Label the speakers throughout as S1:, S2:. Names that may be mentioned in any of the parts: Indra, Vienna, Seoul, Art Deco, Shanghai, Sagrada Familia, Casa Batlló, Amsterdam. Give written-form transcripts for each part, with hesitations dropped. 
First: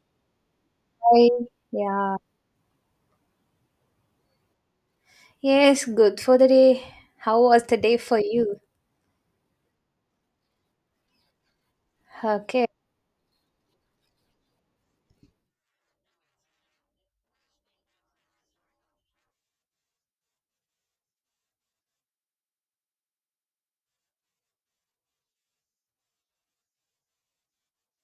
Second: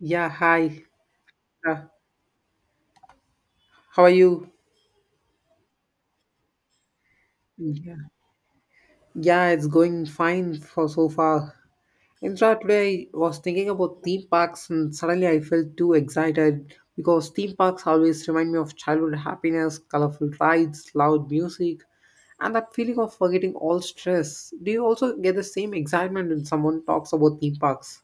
S1: Yeah, hi.
S2: Hi.
S1: Uh,
S2: Yeah.
S1: how are you?
S2: Yes, good for the day. How was the day
S1: Yeah.
S2: for you?
S1: Yeah, it's going fine for so far. In fact,
S2: Okay.
S1: today I was thinking about theme parks and suddenly I felt too excited because theme parks always remind me of childhood happiness, colorful rides, loud music, and that feeling of forgetting all stress. Do you also get the same excitement when someone talks about theme parks?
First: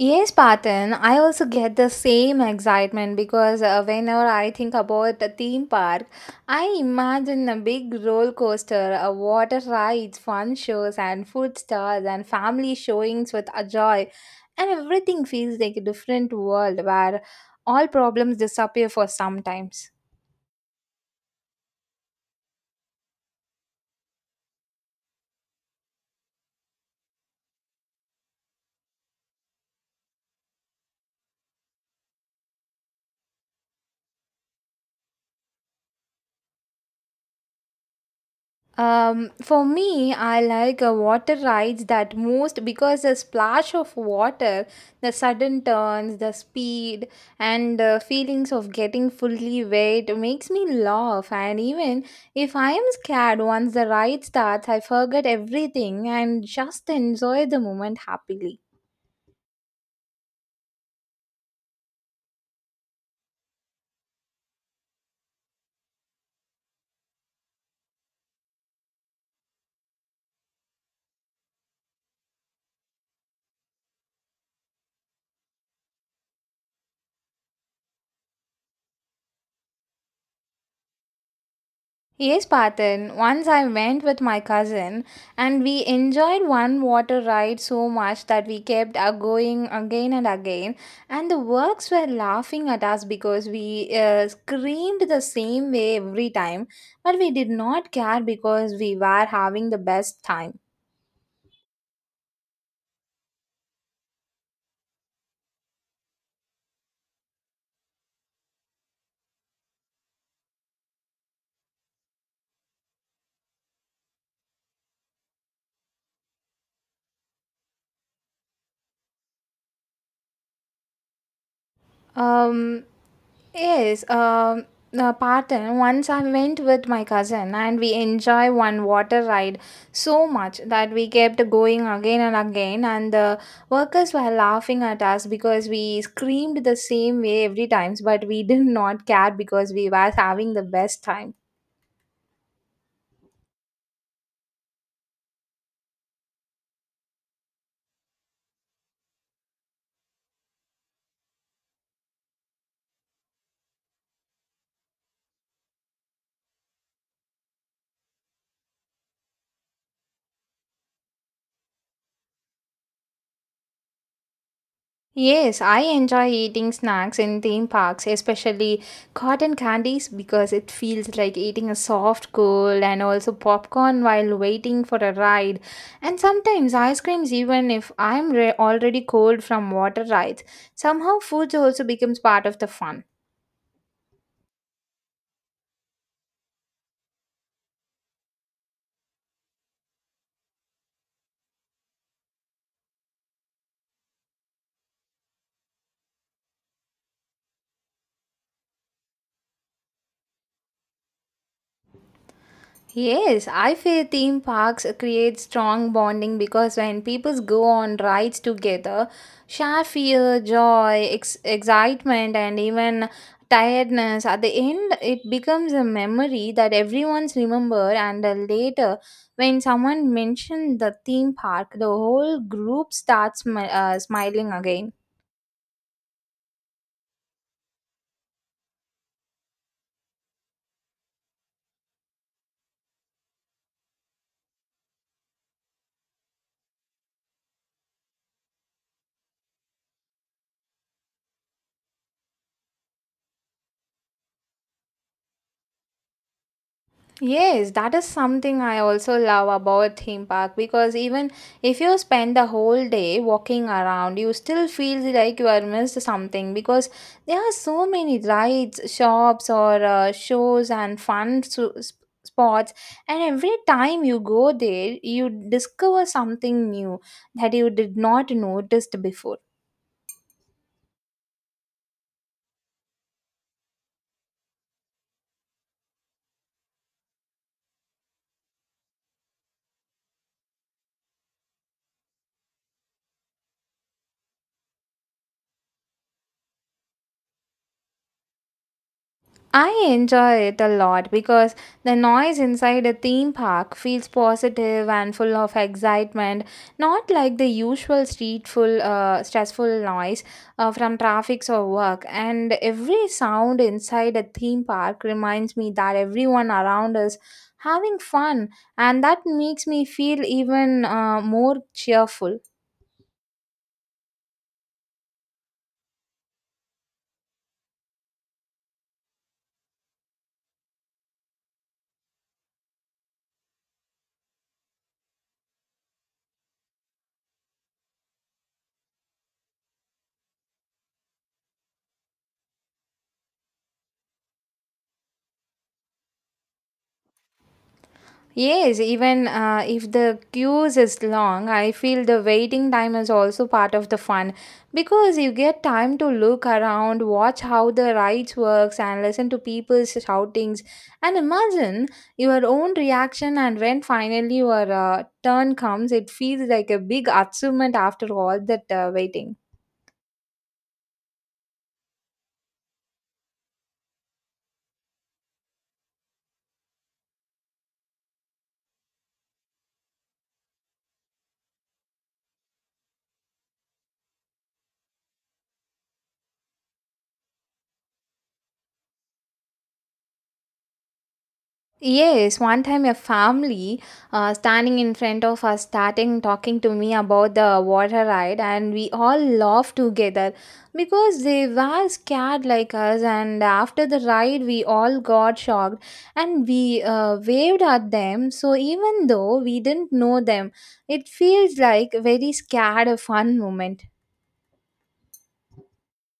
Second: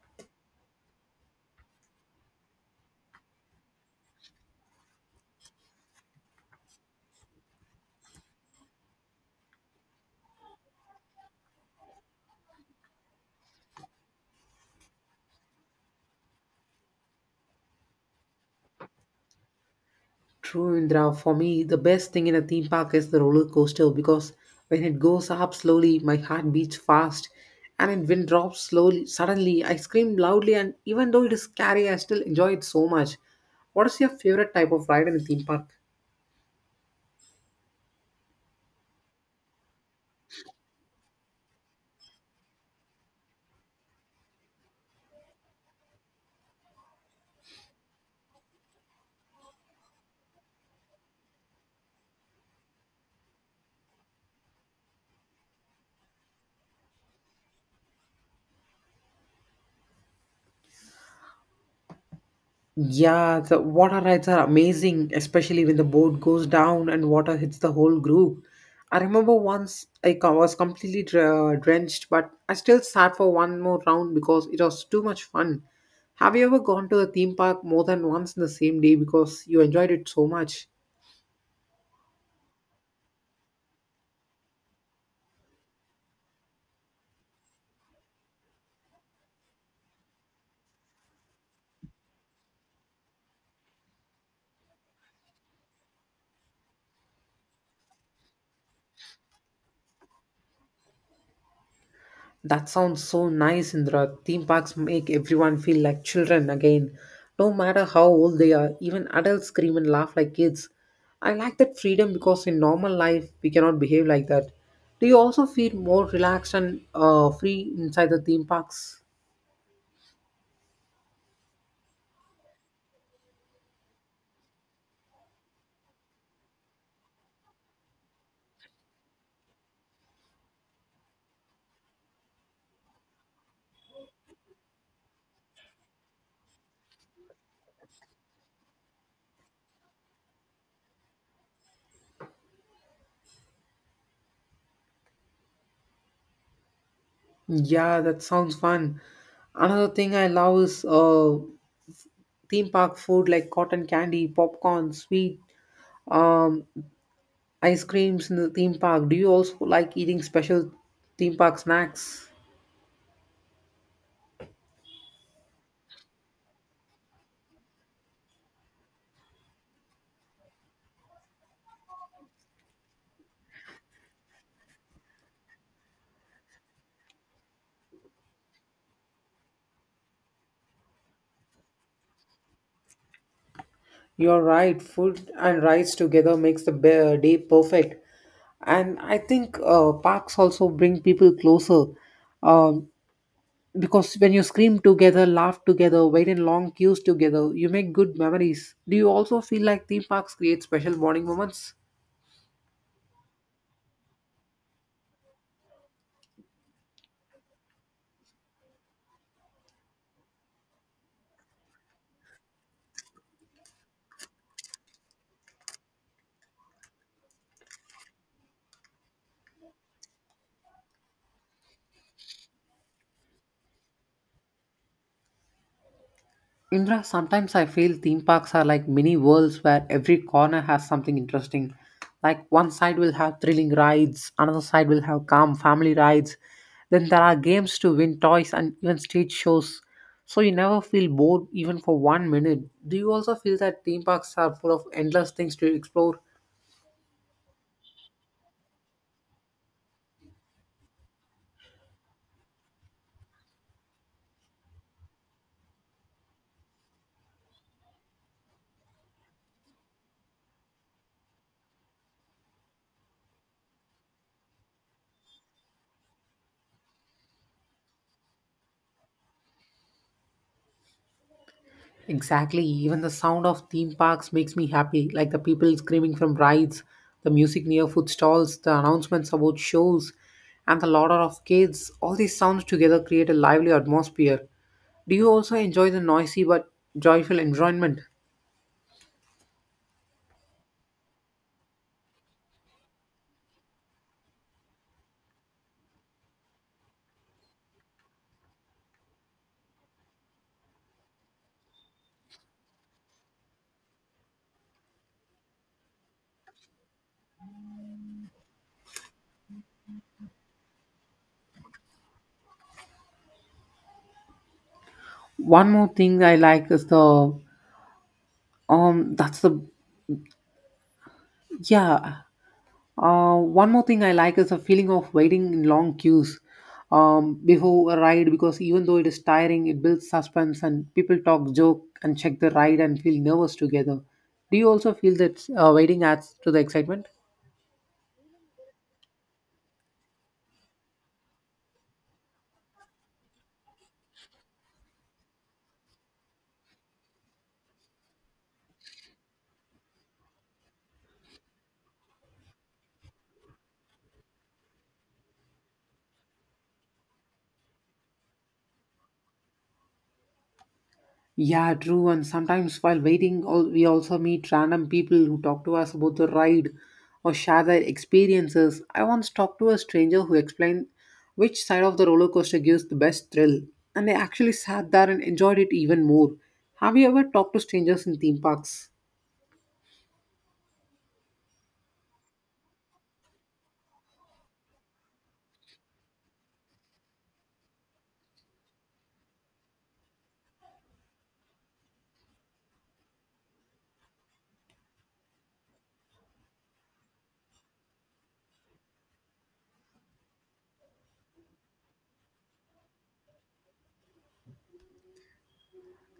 S2: Yes, Patan, I also get the same excitement because whenever I think about a theme park, I imagine a big roller coaster, a water rides, fun shows, and food stalls, and family showings with a joy. And everything feels like a different world where all problems disappear for sometimes.
S1: True, Indra. For me, the best thing in a theme park is the roller coaster because when it goes up slowly, my heart beats fast, and it when drops slowly, suddenly I scream loudly, and even though it is scary, I still enjoy it so much. What is your favorite type of ride in a theme park?
S2: For me, I like water rides that most because the splash of water, the sudden turns, the speed, and the feelings of getting fully wet makes me laugh. And even if I am scared, once the ride starts, I forget everything and just enjoy the moment happily.
S1: Yeah, the water rides are amazing, especially when the boat goes down and water hits the whole group. I remember once was completely drenched, but I still sat for one more round because it was too much fun. Have you ever gone to a theme park more than once in the same day because you enjoyed it so much?
S2: Yes, Patan. Once I went with my cousin and we enjoyed one water ride so much that we kept going again and again. And the works were laughing at us because we screamed the same way every time. But we did not care because we were having the best time.
S1: That sounds so nice, Indra. Theme parks make everyone feel like children again, no matter how old they are. Even adults scream and laugh like kids. I like that freedom because in normal life we cannot behave like that. Do you also feel more relaxed and free inside the theme parks?
S2: Um, Yes, the Patan. Once I went with my cousin and we enjoy one water ride so much that we kept going again and again, and the workers were laughing at us because we screamed the same way every times, but we did not care because we were having the best time.
S1: Yeah, that sounds fun. Another thing I love is theme park food like cotton candy, popcorn, sweet. Um, ice creams in the theme park. Do you also like eating special theme park snacks?
S2: Yes, I enjoy eating snacks in theme parks, especially cotton candies, because it feels like eating a soft cool, and also popcorn while waiting for a ride. And sometimes ice creams, even if I'm already cold from water rides. Somehow, food also becomes part of the fun.
S1: You're right. Food and rides together makes the day perfect. And I think parks also bring people closer um, because when you scream together, laugh together, wait in long queues together, you make good memories. Do you also feel like theme parks create special bonding moments?
S2: Yes, I feel theme parks create strong bonding because when people go on rides together, share fear, joy, excitement, and even tiredness, at the end, it becomes a memory that everyone's remember. And later, when someone mentioned the theme park, the whole group starts smiling again.
S1: Indra, sometimes I feel theme parks are like mini worlds where every corner has something interesting. Like one side will have thrilling rides, another side will have calm family rides. Then there are games to win toys and even stage shows. So you never feel bored even for one minute. Do you also feel that theme parks are full of endless things to explore?
S2: Yes, that is something I also love about theme park, because even if you spend the whole day walking around, you still feel like you are missed something because there are so many rides, shops, or shows and fun spots. And every time you go there, you discover something new that you did not noticed before.
S1: Exactly. Even the sound of theme parks makes me happy, like the people screaming from rides, the music near food stalls, the announcements about shows, and the laughter of kids. All these sounds together create a lively atmosphere. Do you also enjoy the noisy but joyful environment?
S2: I enjoy it a lot because the noise inside a theme park feels positive and full of excitement, not like the usual streetful, full stressful noise from traffics or work. And every sound inside a theme park reminds me that everyone around us having fun, and that makes me feel even more cheerful.
S1: One more thing I like is the that's the yeah One more thing I like is the feeling of waiting in long queues before a ride because even though it is tiring, it builds suspense and people talk, joke, and check the ride and feel nervous together. Do you also feel that waiting adds to the excitement?
S2: Yes, even if the queues is long, I feel the waiting time is also part of the fun because you get time to look around, watch how the rides works and listen to people's shoutings and imagine your own reaction, and when finally your turn comes, it feels like a big achievement after all that waiting.
S1: Yeah, true. And sometimes while waiting, we also meet random people who talk to us about the ride or share their experiences. I once talked to a stranger who explained which side of the roller coaster gives the best thrill, and I actually sat there and enjoyed it even more. Have you ever talked to strangers in theme parks?
S2: Yes, one time a family standing in front of us starting talking to me about the water ride, and we all laughed together because they were scared like us. And after the ride, we all got shocked and we waved at them. So even though we didn't know them, it feels like very scared fun moment.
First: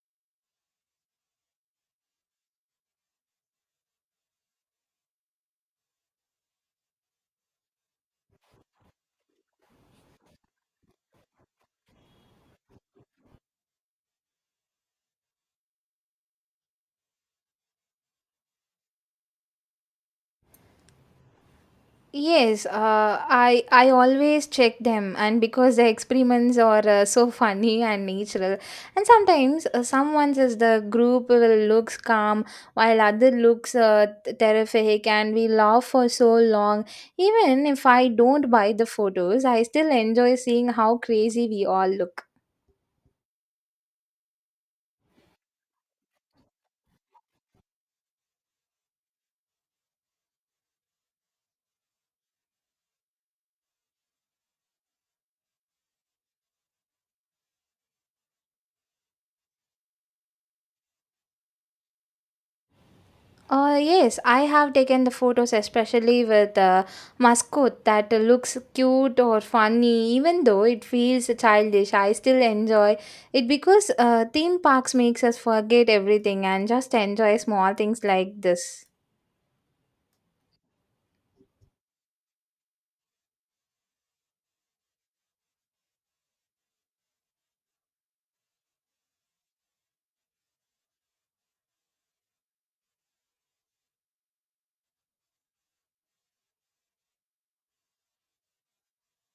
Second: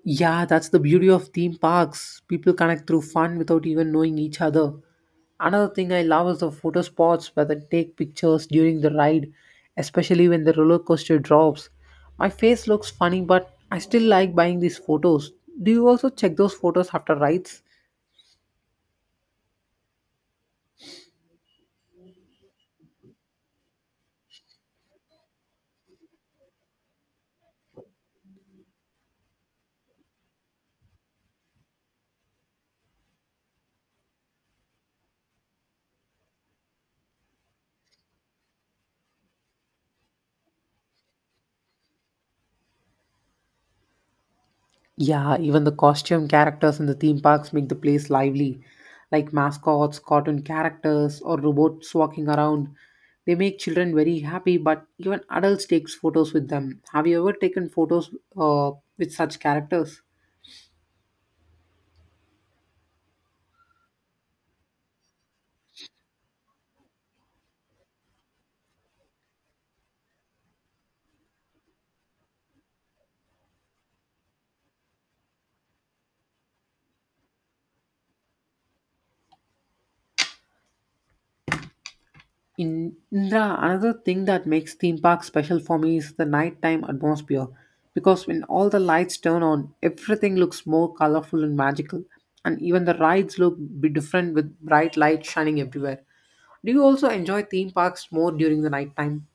S1: Yeah, that's the beauty of theme parks. People connect through fun without even knowing each other. Another thing I love is the photo spots where they take pictures during the ride, especially when the roller coaster drops. My face looks funny, but I still like buying these photos. Do you also check those photos after rides?
S2: Yes, I always check them, and because the experiments are so funny and natural, and sometimes someone says the group will looks calm while other looks terrific, and we laugh for so long. Even if I don't buy the photos, I still enjoy seeing how crazy we all look.
S1: Yeah, even the costume characters in the theme parks make the place lively, like mascots, cartoon characters, or robots walking around. They make children very happy, but even adults takes photos with them. Have you ever taken photos uh, with such characters?
S2: Yes, I have taken the photos, especially with the mascot that looks cute or funny, even though it feels childish. I still enjoy it because theme parks makes us forget everything and just enjoy small things like this.
S1: In Indra, another thing that makes theme parks special for me is the nighttime atmosphere because when all the lights turn on, everything looks more colorful and magical, and even the rides look be different with bright lights shining everywhere. Do you also enjoy theme parks more during the nighttime?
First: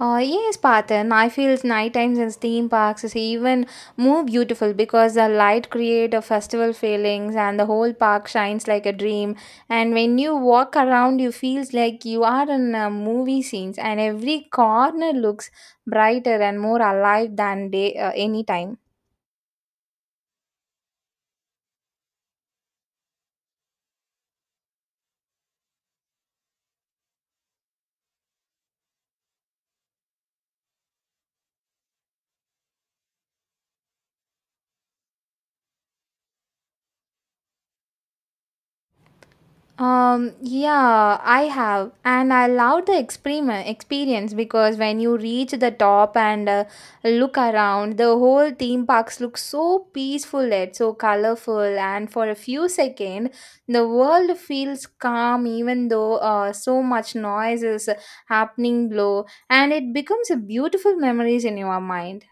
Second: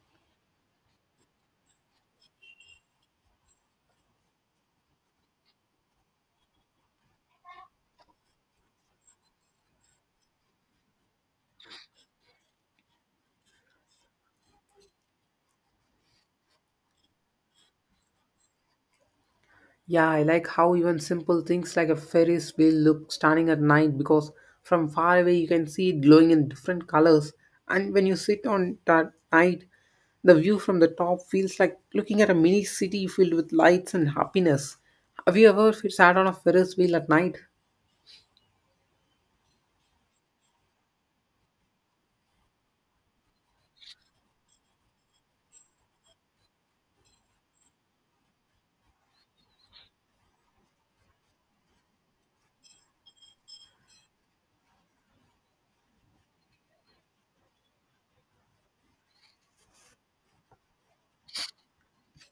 S2: Yes, Patan. I feel nighttime in theme parks is even more beautiful because the light create a festival feelings and the whole park shines like a dream. And when you walk around, you feels like you are in a movie scenes, and every corner looks brighter and more alive than day any time.
S1: Yeah, I like how even simple things like a Ferris wheel look stunning at night because from far away you can see it glowing in different colors. And when you sit on it at night, the view from the top feels like looking at a mini city filled with lights and happiness. Have you ever sat on a Ferris wheel at night?
S2: Yeah, I have, and I love the experiment experience because when you reach the top and look around, the whole theme parks look so peaceful, yet so colorful, and for a few seconds, the world feels calm, even though so much noise is happening below, and it becomes a beautiful memories in your mind.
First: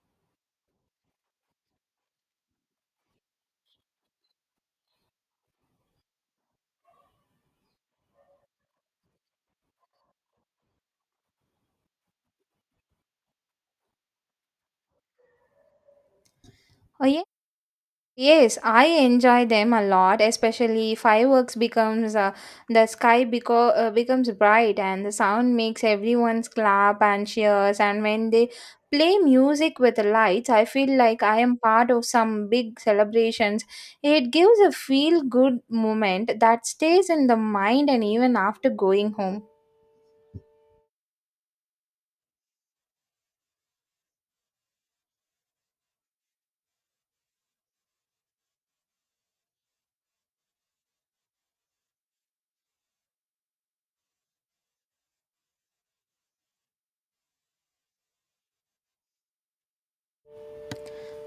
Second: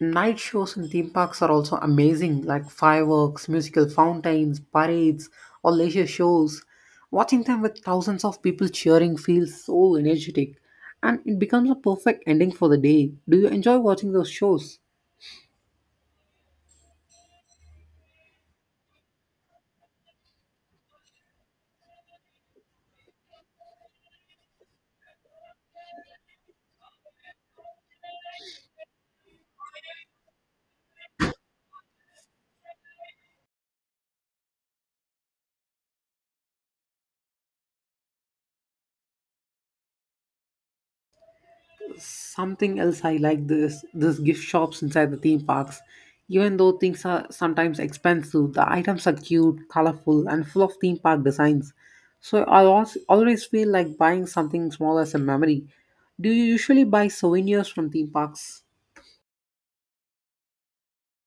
S1: Night shows in theme parks are also amazing, like fireworks, musical fountains, parades, or leisure shows. Watching them with thousands of people cheering feels so energetic, and it becomes a perfect ending for the day. Do you enjoy watching those shows?
S2: Oh yeah. Yes, I enjoy them a lot, especially fireworks becomes the sky becomes bright and the sound makes everyone clap and cheers, and when they play music with the lights, I feel like I am part of some big celebrations. It gives a feel good moment that stays in the mind and even after going home.
S1: Something else I like this gift shops inside the theme parks. Even though things are sometimes expensive, the items are cute, colorful, and full of theme park designs. So I always feel like buying something small as a memory. Do you usually buy souvenirs from theme parks?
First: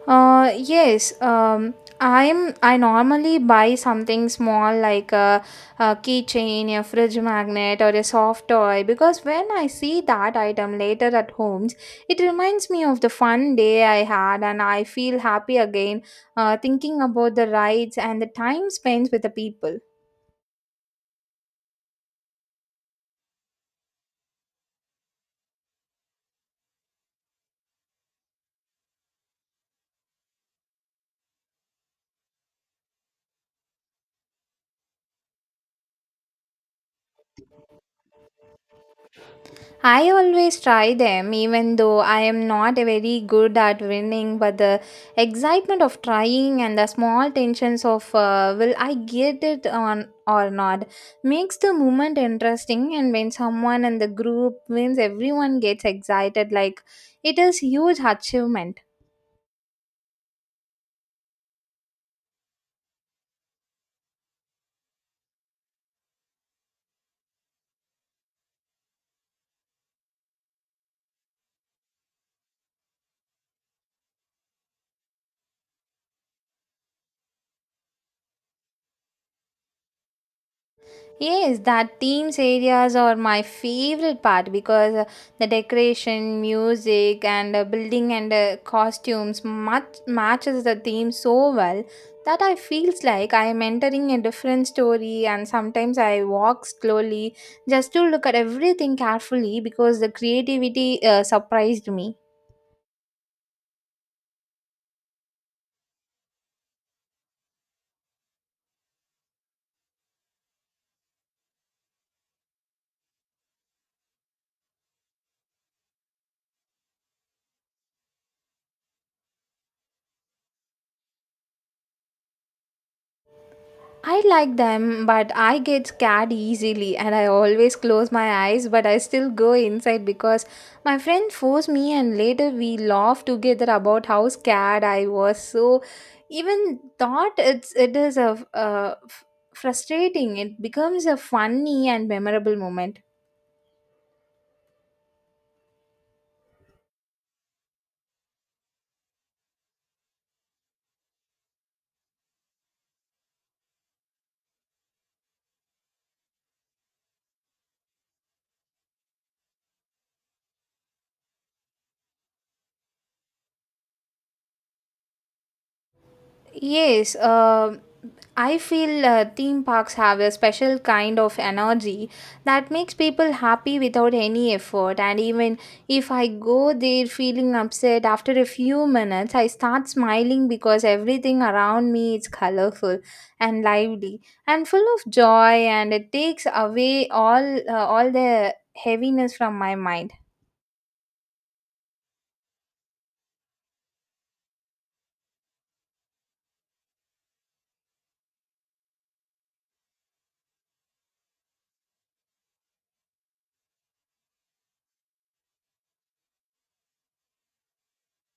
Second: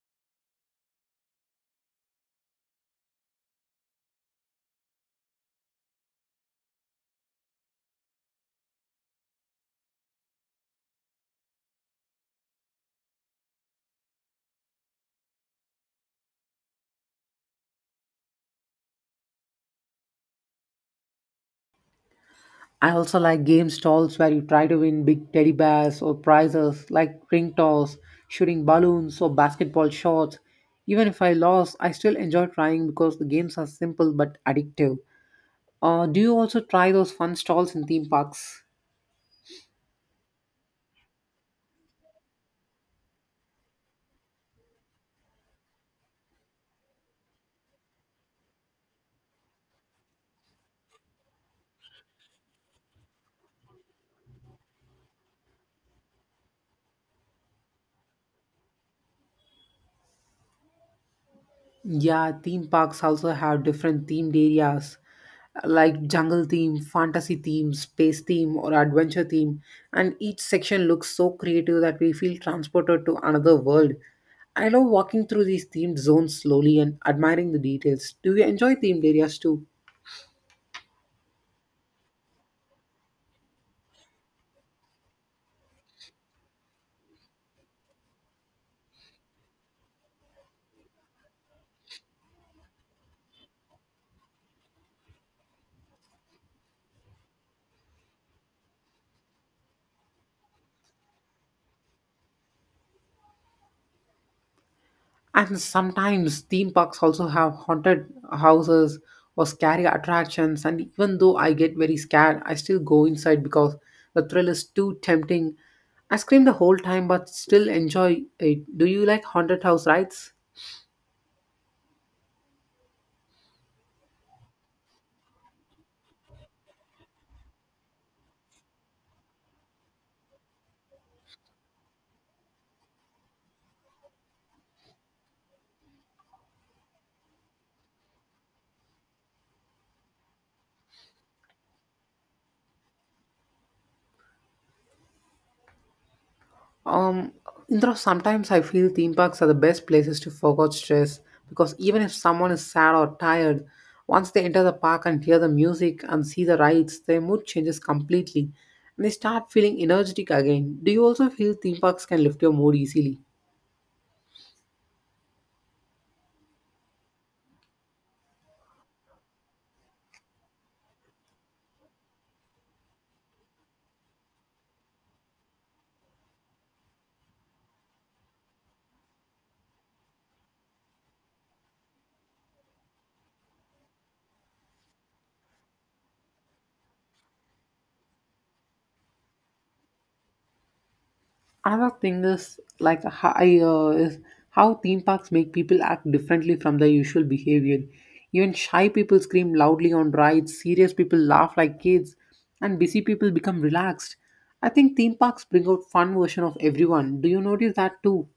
S2: Yes. I normally buy something small like a keychain, a fridge magnet, or a soft toy, because when I see that item later at homes, it reminds me of the fun day I had, and I feel happy again thinking about the rides and the time spent with the people.
S1: I also like game stalls where you try to win big teddy bears or prizes like ring toss, shooting balloons, or basketball shots. Even if I lost, I still enjoy trying because the games are simple but addictive. Do you also try those fun stalls in theme parks?
S2: I always try them, even though I am not very good at winning. But the excitement of trying and the small tensions of will I get it on or not makes the moment interesting. And when someone in the group wins, everyone gets excited like it is huge achievement.
S1: Yeah, theme parks also have different themed areas like jungle theme, fantasy theme, space theme, or adventure theme, and each section looks so creative that we feel transported to another world. I love walking through these themed zones slowly and admiring the details. Do you enjoy themed areas too?
S2: Yes, that themes areas are my favorite part because the decoration, music, and building and costumes much matches the theme so well that I feels like I am entering a different story. And sometimes I walk slowly just to look at everything carefully because the creativity surprised me.
S1: And sometimes theme parks also have haunted houses or scary attractions. And even though I get very scared, I still go inside because the thrill is too tempting. I scream the whole time but still enjoy it. Do you like haunted house rides?
S2: I like them, but I get scared easily and I always close my eyes, but I still go inside because my friend forced me, and later we laughed together about how scared I was. So, even thought it is a frustrating, it becomes a funny and memorable moment.
S1: Um, Indra, sometimes I feel theme parks are the best places to forget stress because even if someone is sad or tired, once they enter the park and hear the music and see the rides, their mood changes completely and they start feeling energetic again. Do you also feel theme parks can lift your mood easily?
S2: Yes, um, I feel theme parks have a special kind of energy that makes people happy without any effort. And even if I go there feeling upset, after a few minutes, I start smiling because everything around me is colorful and lively and full of joy, and it takes away all the heaviness from my mind.
S1: Another thing is like high is How theme parks make people act differently from their usual behavior. Even shy people scream loudly on rides, serious people laugh like kids, and busy people become relaxed. I think theme parks bring out fun version of everyone. Do you notice that too?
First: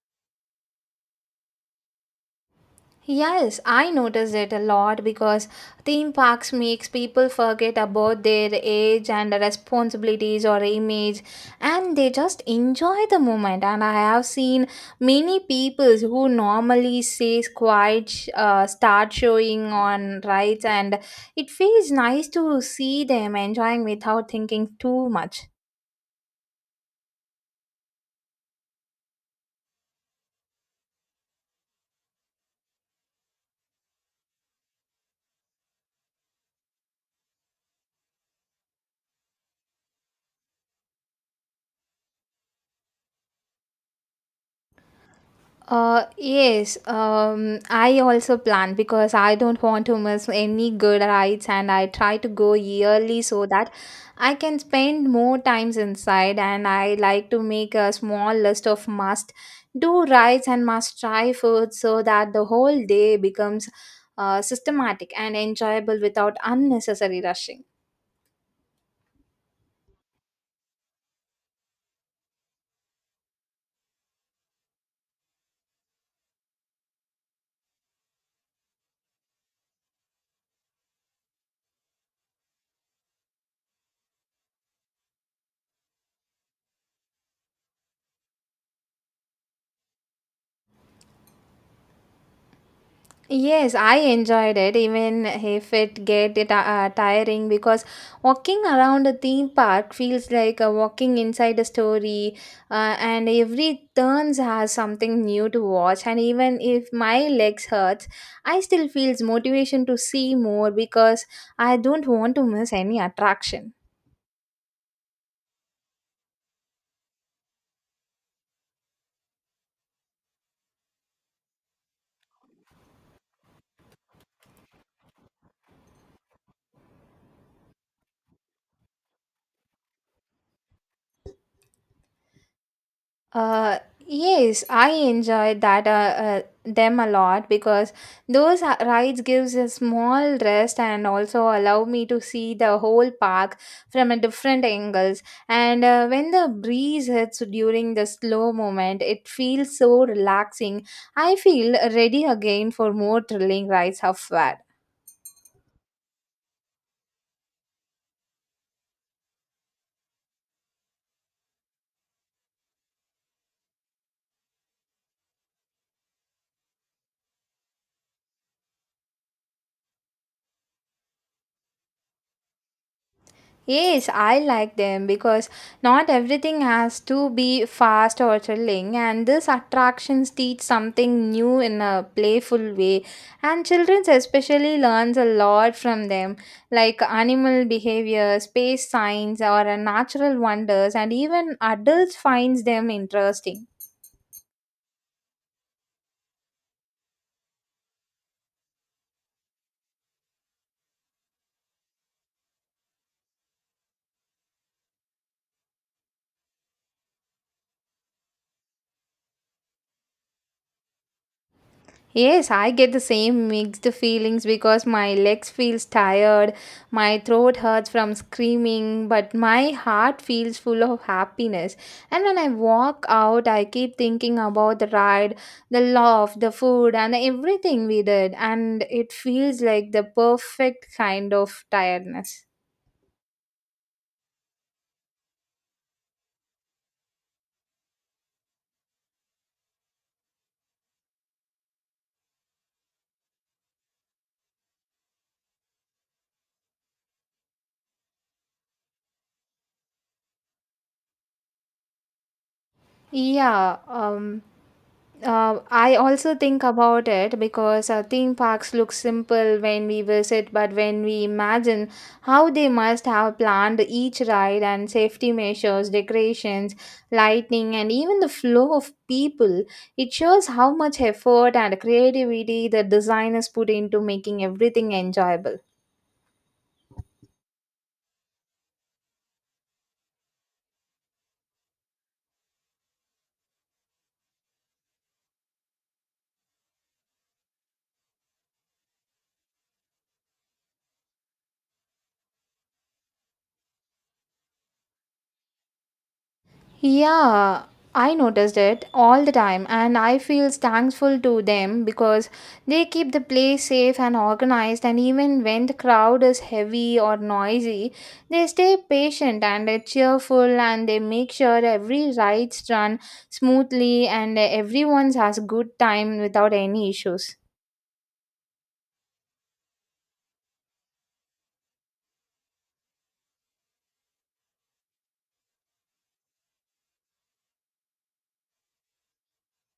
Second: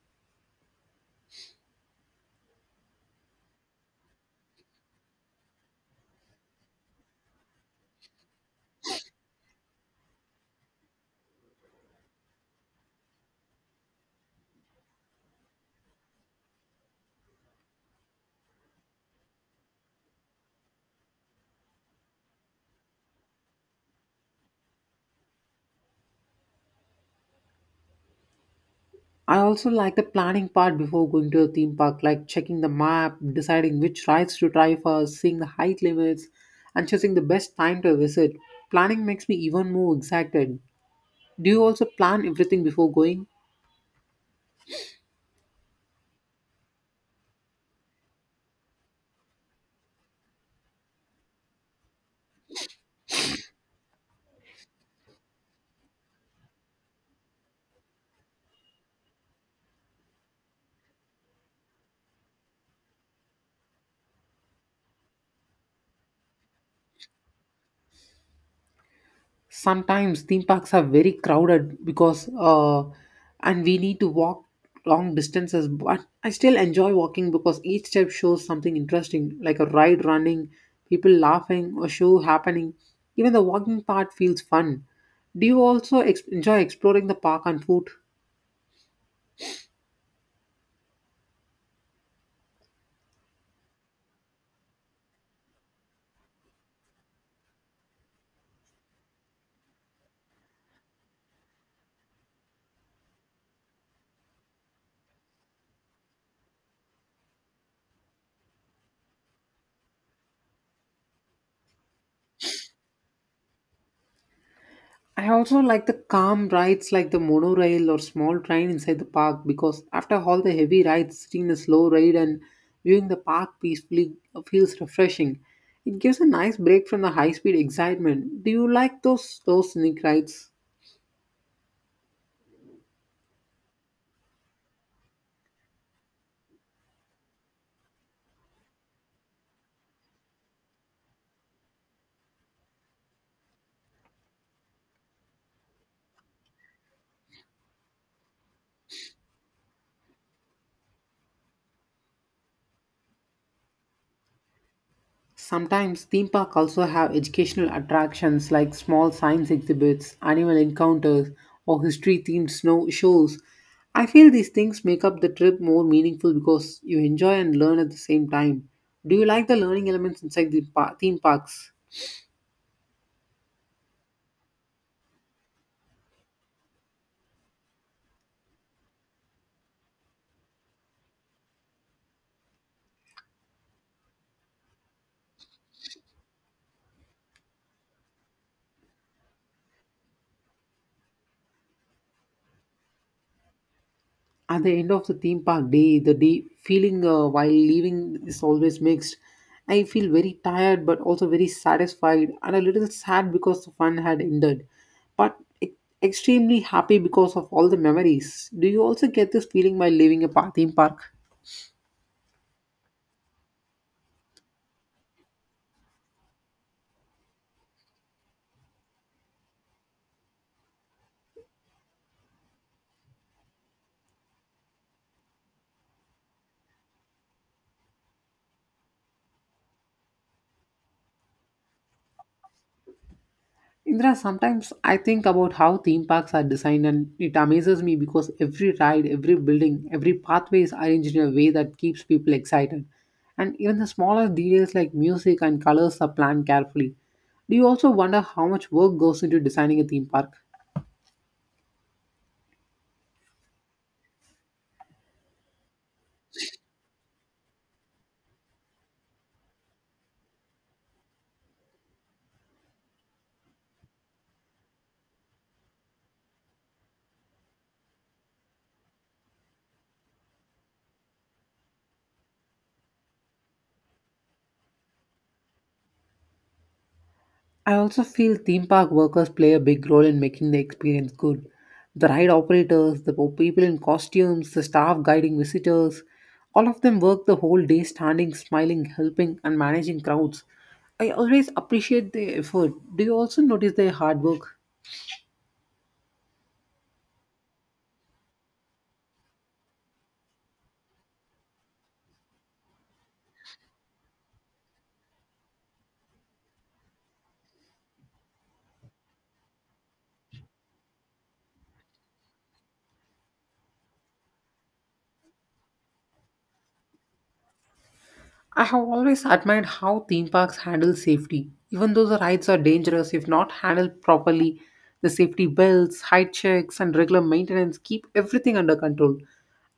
S2: Yes, I notice it a lot because theme parks makes people forget about their age and responsibilities or image, and they just enjoy the moment, and I have seen many people who normally says quiet start showing on rides, and it feels nice to see them enjoying without thinking too much.
S1: I also like the planning part before going to a theme park, like checking the map, deciding which rides to try first, seeing the height limits, and choosing the best time to visit. Planning makes me even more excited. Do you also plan everything before going?
S2: Yes, I also plan because I don't want to miss any good rides, and I try to go yearly so that I can spend more times inside, and I like to make a small list of must do rides and must try food so that the whole day becomes systematic and enjoyable without unnecessary rushing.
S1: Sometimes theme parks are very crowded because and we need to walk long distances, but I still enjoy walking because each step shows something interesting, like a ride running, people laughing, a show happening. Even the walking part feels fun. Do you also enjoy exploring the park on foot?
S2: Yes, I enjoyed it, even if it get it tiring because walking around a theme park feels like a walking inside a story, and every turns has something new to watch. And even if my legs hurts, I still feels motivation to see more because I don't want to miss any attraction.
S1: I also like the calm rides like the monorail or small train inside the park because after all the heavy rides, sitting in a slow ride and viewing the park peacefully feels refreshing. It gives a nice break from the high speed excitement. Do you like those scenic rides?
S2: Uh, yes, I enjoy that them a lot because those rides gives a small rest and also allow me to see the whole park from a different angles. And when the breeze hits during the slow moment, it feels so relaxing. I feel ready again for more thrilling rides of.
S1: Sometimes theme park also have educational attractions like small science exhibits, animal encounters, or history themed snow shows. I feel these things make up the trip more meaningful because you enjoy and learn at the same time. Do you like the learning elements inside the theme parks?
S2: Yes, I like them because not everything has to be fast or thrilling, and these attractions teach something new in a playful way. And children especially learns a lot from them, like animal behavior, space science, or natural wonders, and even adults finds them interesting.
S1: At the end of the theme park day, the day feeling while leaving is always mixed. I feel very tired but also very satisfied and a little sad because the fun had ended, but e- extremely happy because of all the memories. Do you also get this feeling while leaving a theme park?
S2: Yes, I get the same mixed feelings because my legs feels tired, my throat hurts from screaming, but my heart feels full of happiness. And when I walk out, I keep thinking about the ride, the love, the food, and everything we did, and it feels like the perfect kind of tiredness.
S1: Indra, sometimes I think about how theme parks are designed and it amazes me because every ride, every building, every pathway is arranged in a way that keeps people excited. And even the smaller details like music and colors are planned carefully. Do you also wonder how much work goes into designing a theme park?
S2: Yeah, um I also think about it because theme parks look simple when we visit, but when we imagine how they must have planned each ride and safety measures, decorations, lighting, and even the flow of people, it shows how much effort and creativity the designers put into making everything enjoyable.
S1: I also feel theme park workers play a big role in making the experience good. The ride operators, the people in costumes, the staff guiding visitors, all of them work the whole day standing, smiling, helping, and managing crowds. I always appreciate their effort. Do you also notice their hard work?
S2: Yeah, I noticed it all the time, and I feel thankful to them because they keep the place safe and organized. And even when the crowd is heavy or noisy, they stay patient and they're cheerful and they make sure every ride's run smoothly and everyone has good time without any issues.
S1: I have always admired how theme parks handle safety. Even though the rides are dangerous if not handled properly, the safety belts, height checks, and regular maintenance keep everything under control.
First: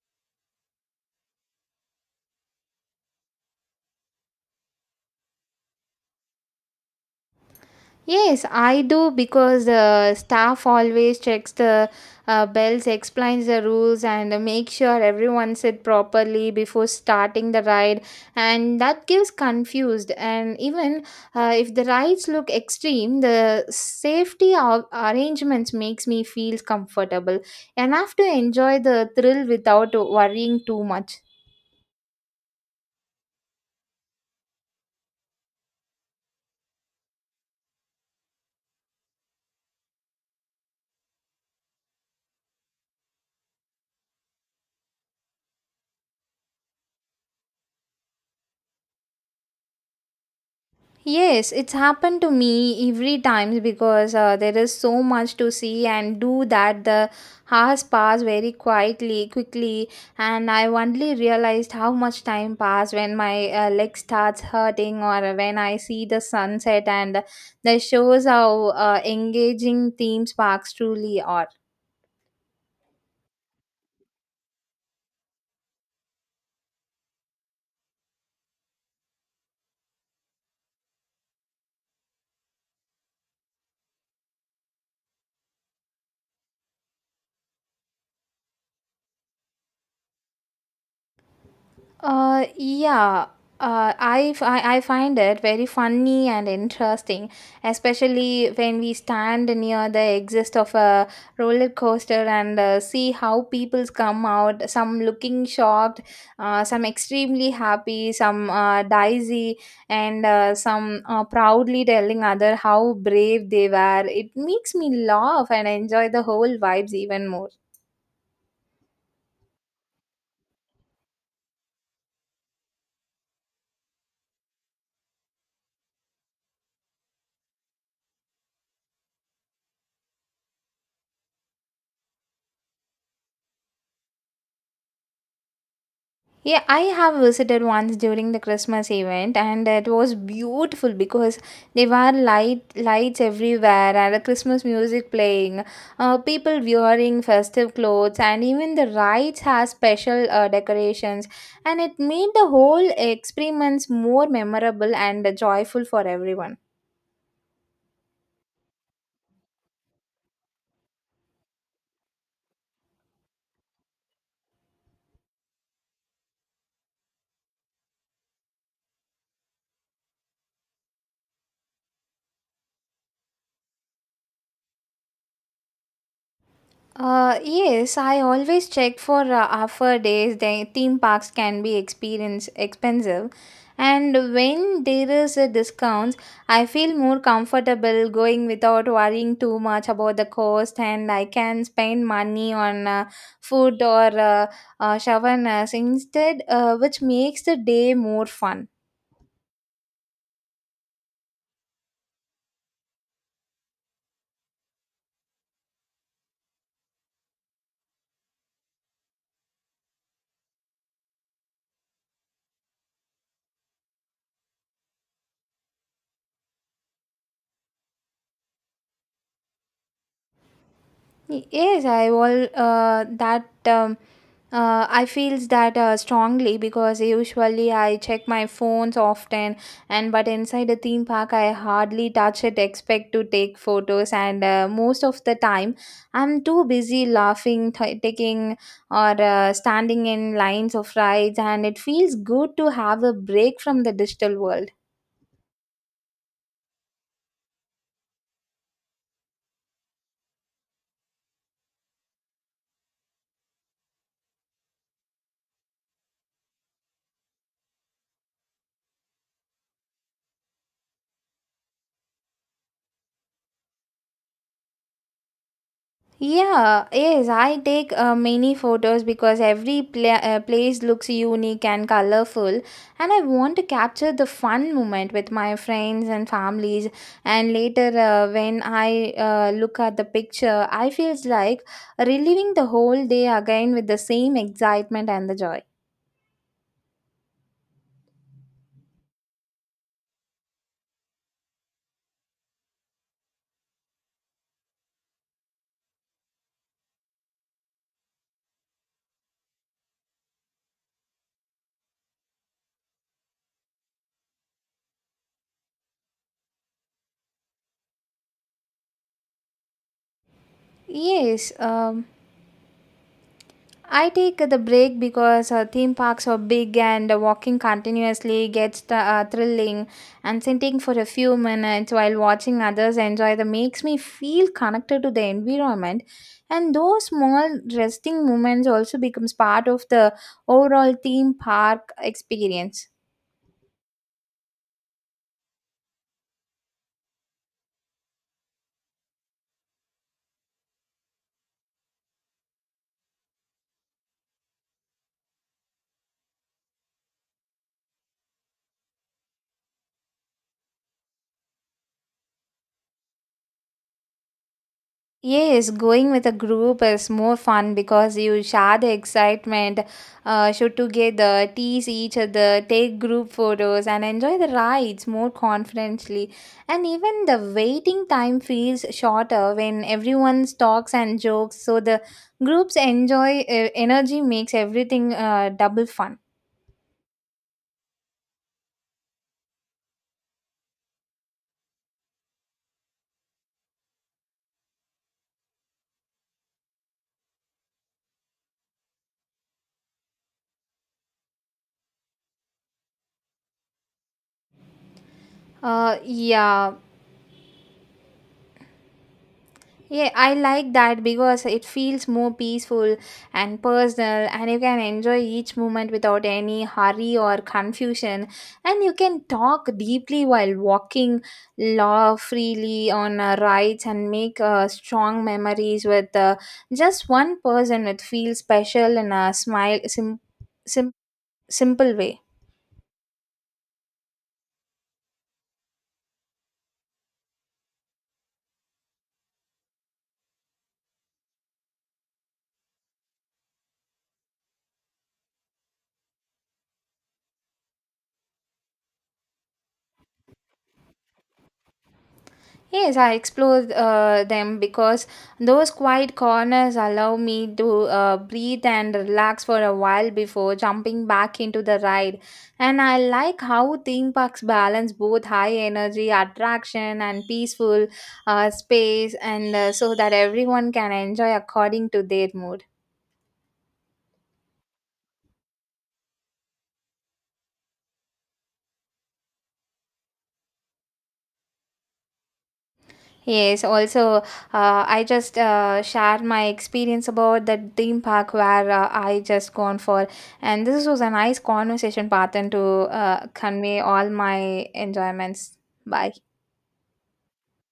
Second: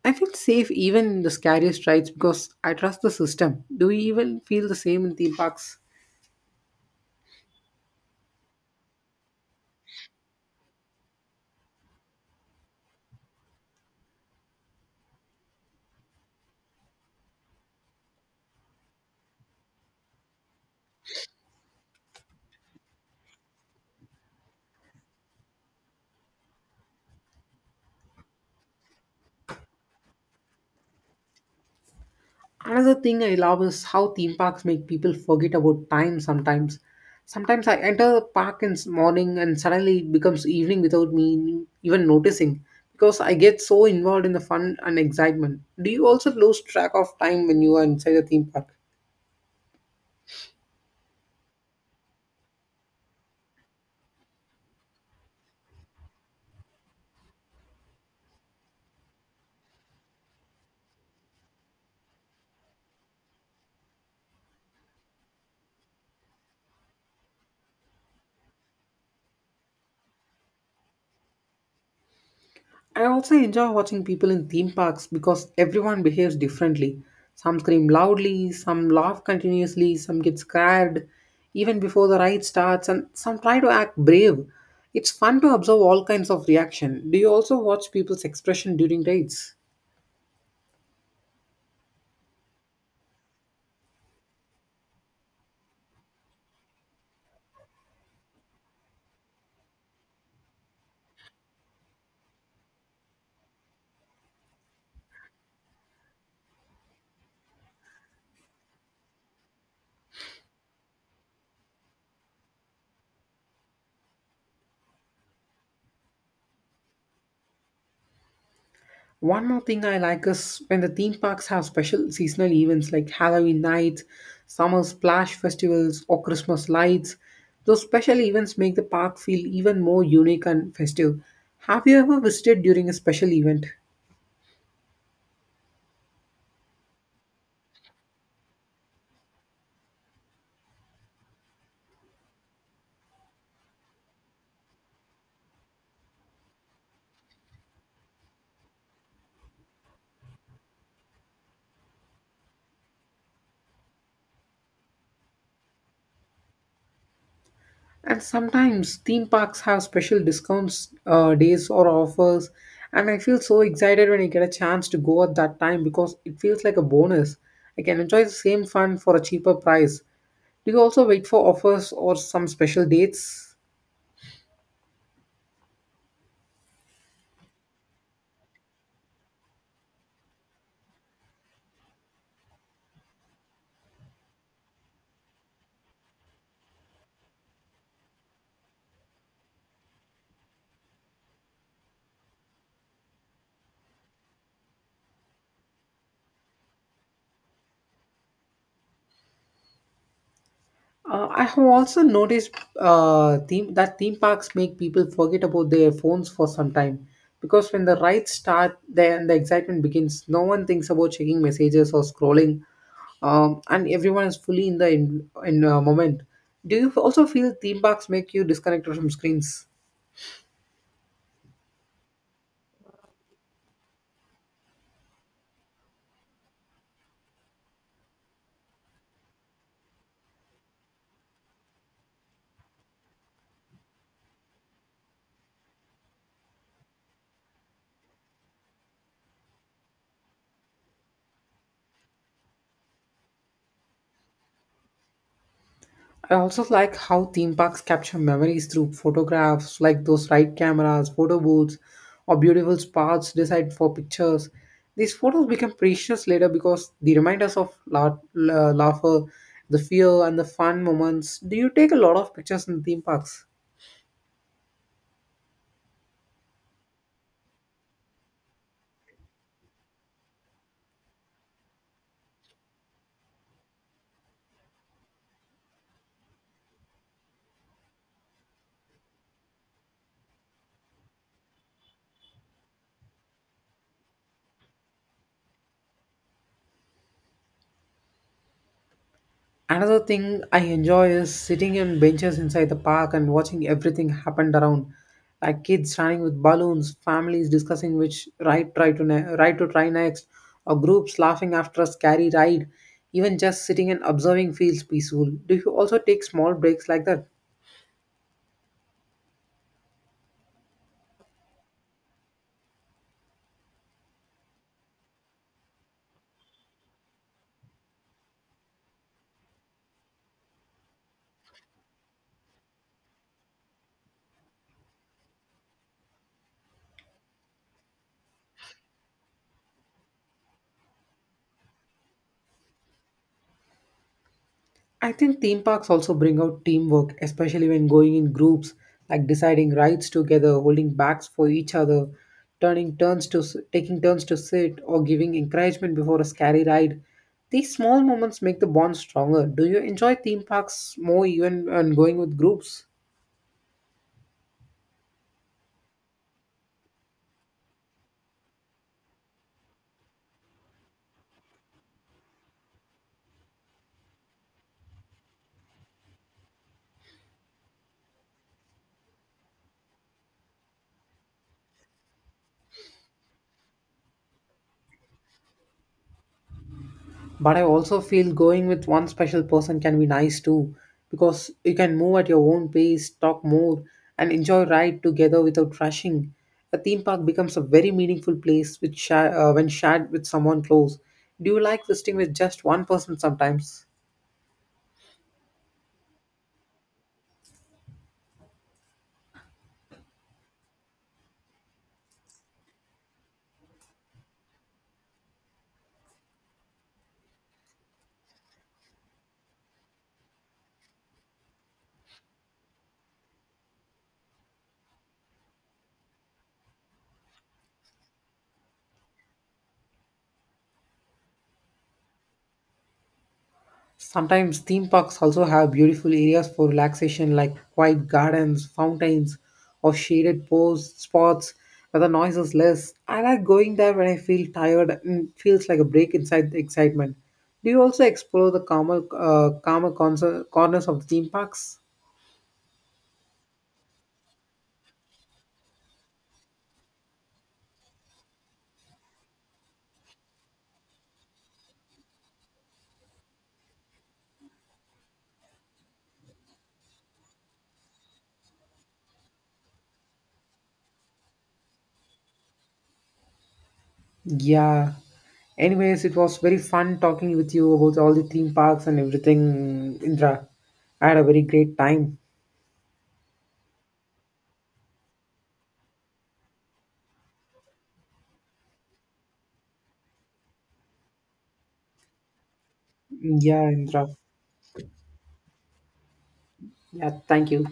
S1: I feel safe even in the scariest rides because I trust the system. Do you even feel the same in theme parks?
S2: Yes, I do because the staff always checks the bells, explains the rules, and make sure everyone sit properly before starting the ride, and that gives confused. And even if the rides look extreme, the safety arrangements makes me feel comfortable enough to enjoy the thrill without worrying too much.
S1: Another thing I love is how theme parks make people forget about time sometimes. Sometimes I enter a park in the morning and suddenly it becomes evening without me even noticing because I get so involved in the fun and excitement. Do you also lose track of time when you are inside a theme park?
S2: Yes, it's happened to me every time because there is so much to see and do that the hours pass very quickly, and I only realized how much time passed when my leg starts hurting or when I see the sunset and that shows how engaging theme parks truly are.
S1: I also enjoy watching people in theme parks because everyone behaves differently. Some scream loudly, some laugh continuously, some get scared even before the ride starts, and some try to act brave. It's fun to observe all kinds of reaction. Do you also watch people's expression during rides?
S2: Yeah. I find it very funny and interesting, especially when we stand near the exit of a roller coaster and see how peoples come out, some looking shocked, some extremely happy, some dizzy, and some proudly telling other how brave they were. It makes me laugh and enjoy the whole vibes even more.
S1: One more thing I like is when the theme parks have special seasonal events like Halloween nights, summer splash festivals, or Christmas lights. Those special events make the park feel even more unique and festive. Have you ever visited during a special event?
S2: Yeah, I have visited once during the Christmas event, and it was beautiful because there were light lights everywhere and a Christmas music playing, people wearing festive clothes, and even the rides had special decorations, and it made the whole experience more memorable and joyful for everyone.
S1: And sometimes theme parks have special discounts, days, or offers. And I feel so excited when I get a chance to go at that time because it feels like a bonus. I can enjoy the same fun for a cheaper price. Do you also wait for offers or some special dates?
S2: Yes, I always check for offer days. The theme parks can be experience expensive, and when there is a discounts, I feel more comfortable going without worrying too much about the cost, and I can spend money on food or showers instead, which makes the day more fun.
S1: I have also noticed that theme parks make people forget about their phones for some time because when the rides start, then the excitement begins. No one thinks about checking messages or scrolling, and everyone is fully in the in moment. Do you also feel theme parks make you disconnected from screens?
S2: Yes, I feels that strongly because usually I check my phones often, and but inside the theme park I hardly touch it. Expect to take photos, and most of the time I'm too busy laughing, taking or standing in lines of rides, and it feels good to have a break from the digital world.
S1: I also like how theme parks capture memories through photographs, like those ride cameras, photo booths, or beautiful spots designed for pictures. These photos become precious later because they remind us of laughter, the fear, and the fun moments. Do you take a lot of pictures in theme parks?
S2: Yeah, yes, I take many photos because every place looks unique and colorful, and I want to capture the fun moment with my friends and families. And later, when I look at the picture, I feels like reliving the whole day again with the same excitement and the joy.
S1: Another thing I enjoy is sitting on benches inside the park and watching everything happen around, like kids running with balloons, families discussing which ride try to ne- ride to try next, or groups laughing after a scary ride. Even just sitting and observing feels peaceful. Do you also take small breaks like that?
S2: Yes, I take the break because theme parks are big and walking continuously gets the, thrilling. And sitting for a few minutes while watching others enjoy the makes me feel connected to the environment. And those small resting moments also becomes part of the overall theme park experience.
S1: I think theme parks also bring out teamwork, especially when going in groups, like deciding rides together, holding backs for each other, turning turns to s- taking turns to sit, or giving encouragement before a scary ride. These small moments make the bond stronger. Do you enjoy theme parks more even when going with groups?
S2: Yes, going with a group is more fun because you share the excitement, shoot together, tease each other, take group photos, and enjoy the rides more confidently. And even the waiting time feels shorter when everyone talks and jokes. So the group's enjoy energy makes everything double fun.
S1: But I also feel going with one special person can be nice too, because you can move at your own pace, talk more, and enjoy ride together without rushing. A theme park becomes a very meaningful place when shared with someone close. Do you like visiting with just one person sometimes?
S2: Uh, yeah, Yeah, I like that because it feels more peaceful and personal, and you can enjoy each moment without any hurry or confusion. And you can talk deeply while walking, laugh freely on rides, and make strong memories with just one person. It feels special in a sim- simple way.
S1: Sometimes theme parks also have beautiful areas for relaxation like quiet gardens, fountains, or shaded pose spots where the noise is less. I like going there when I feel tired and it feels like a break inside the excitement. Do you also explore the calmer corners of the theme parks?
S2: Yes, I explore them because those quiet corners allow me to breathe and relax for a while before jumping back into the ride. And I like how theme parks balance both high energy attraction and peaceful space, and so that everyone can enjoy according to their mood.
S1: Yeah. Anyways, it was very fun talking with you about all the theme parks and everything, Indra. I had a very great time.
S2: Yes, also, I just share my experience about the theme park where I just gone for, and this was a nice conversation pattern to
S1: Yeah,
S2: convey
S1: Indra.
S2: all my enjoyments. Bye.
S1: Yeah, thank you.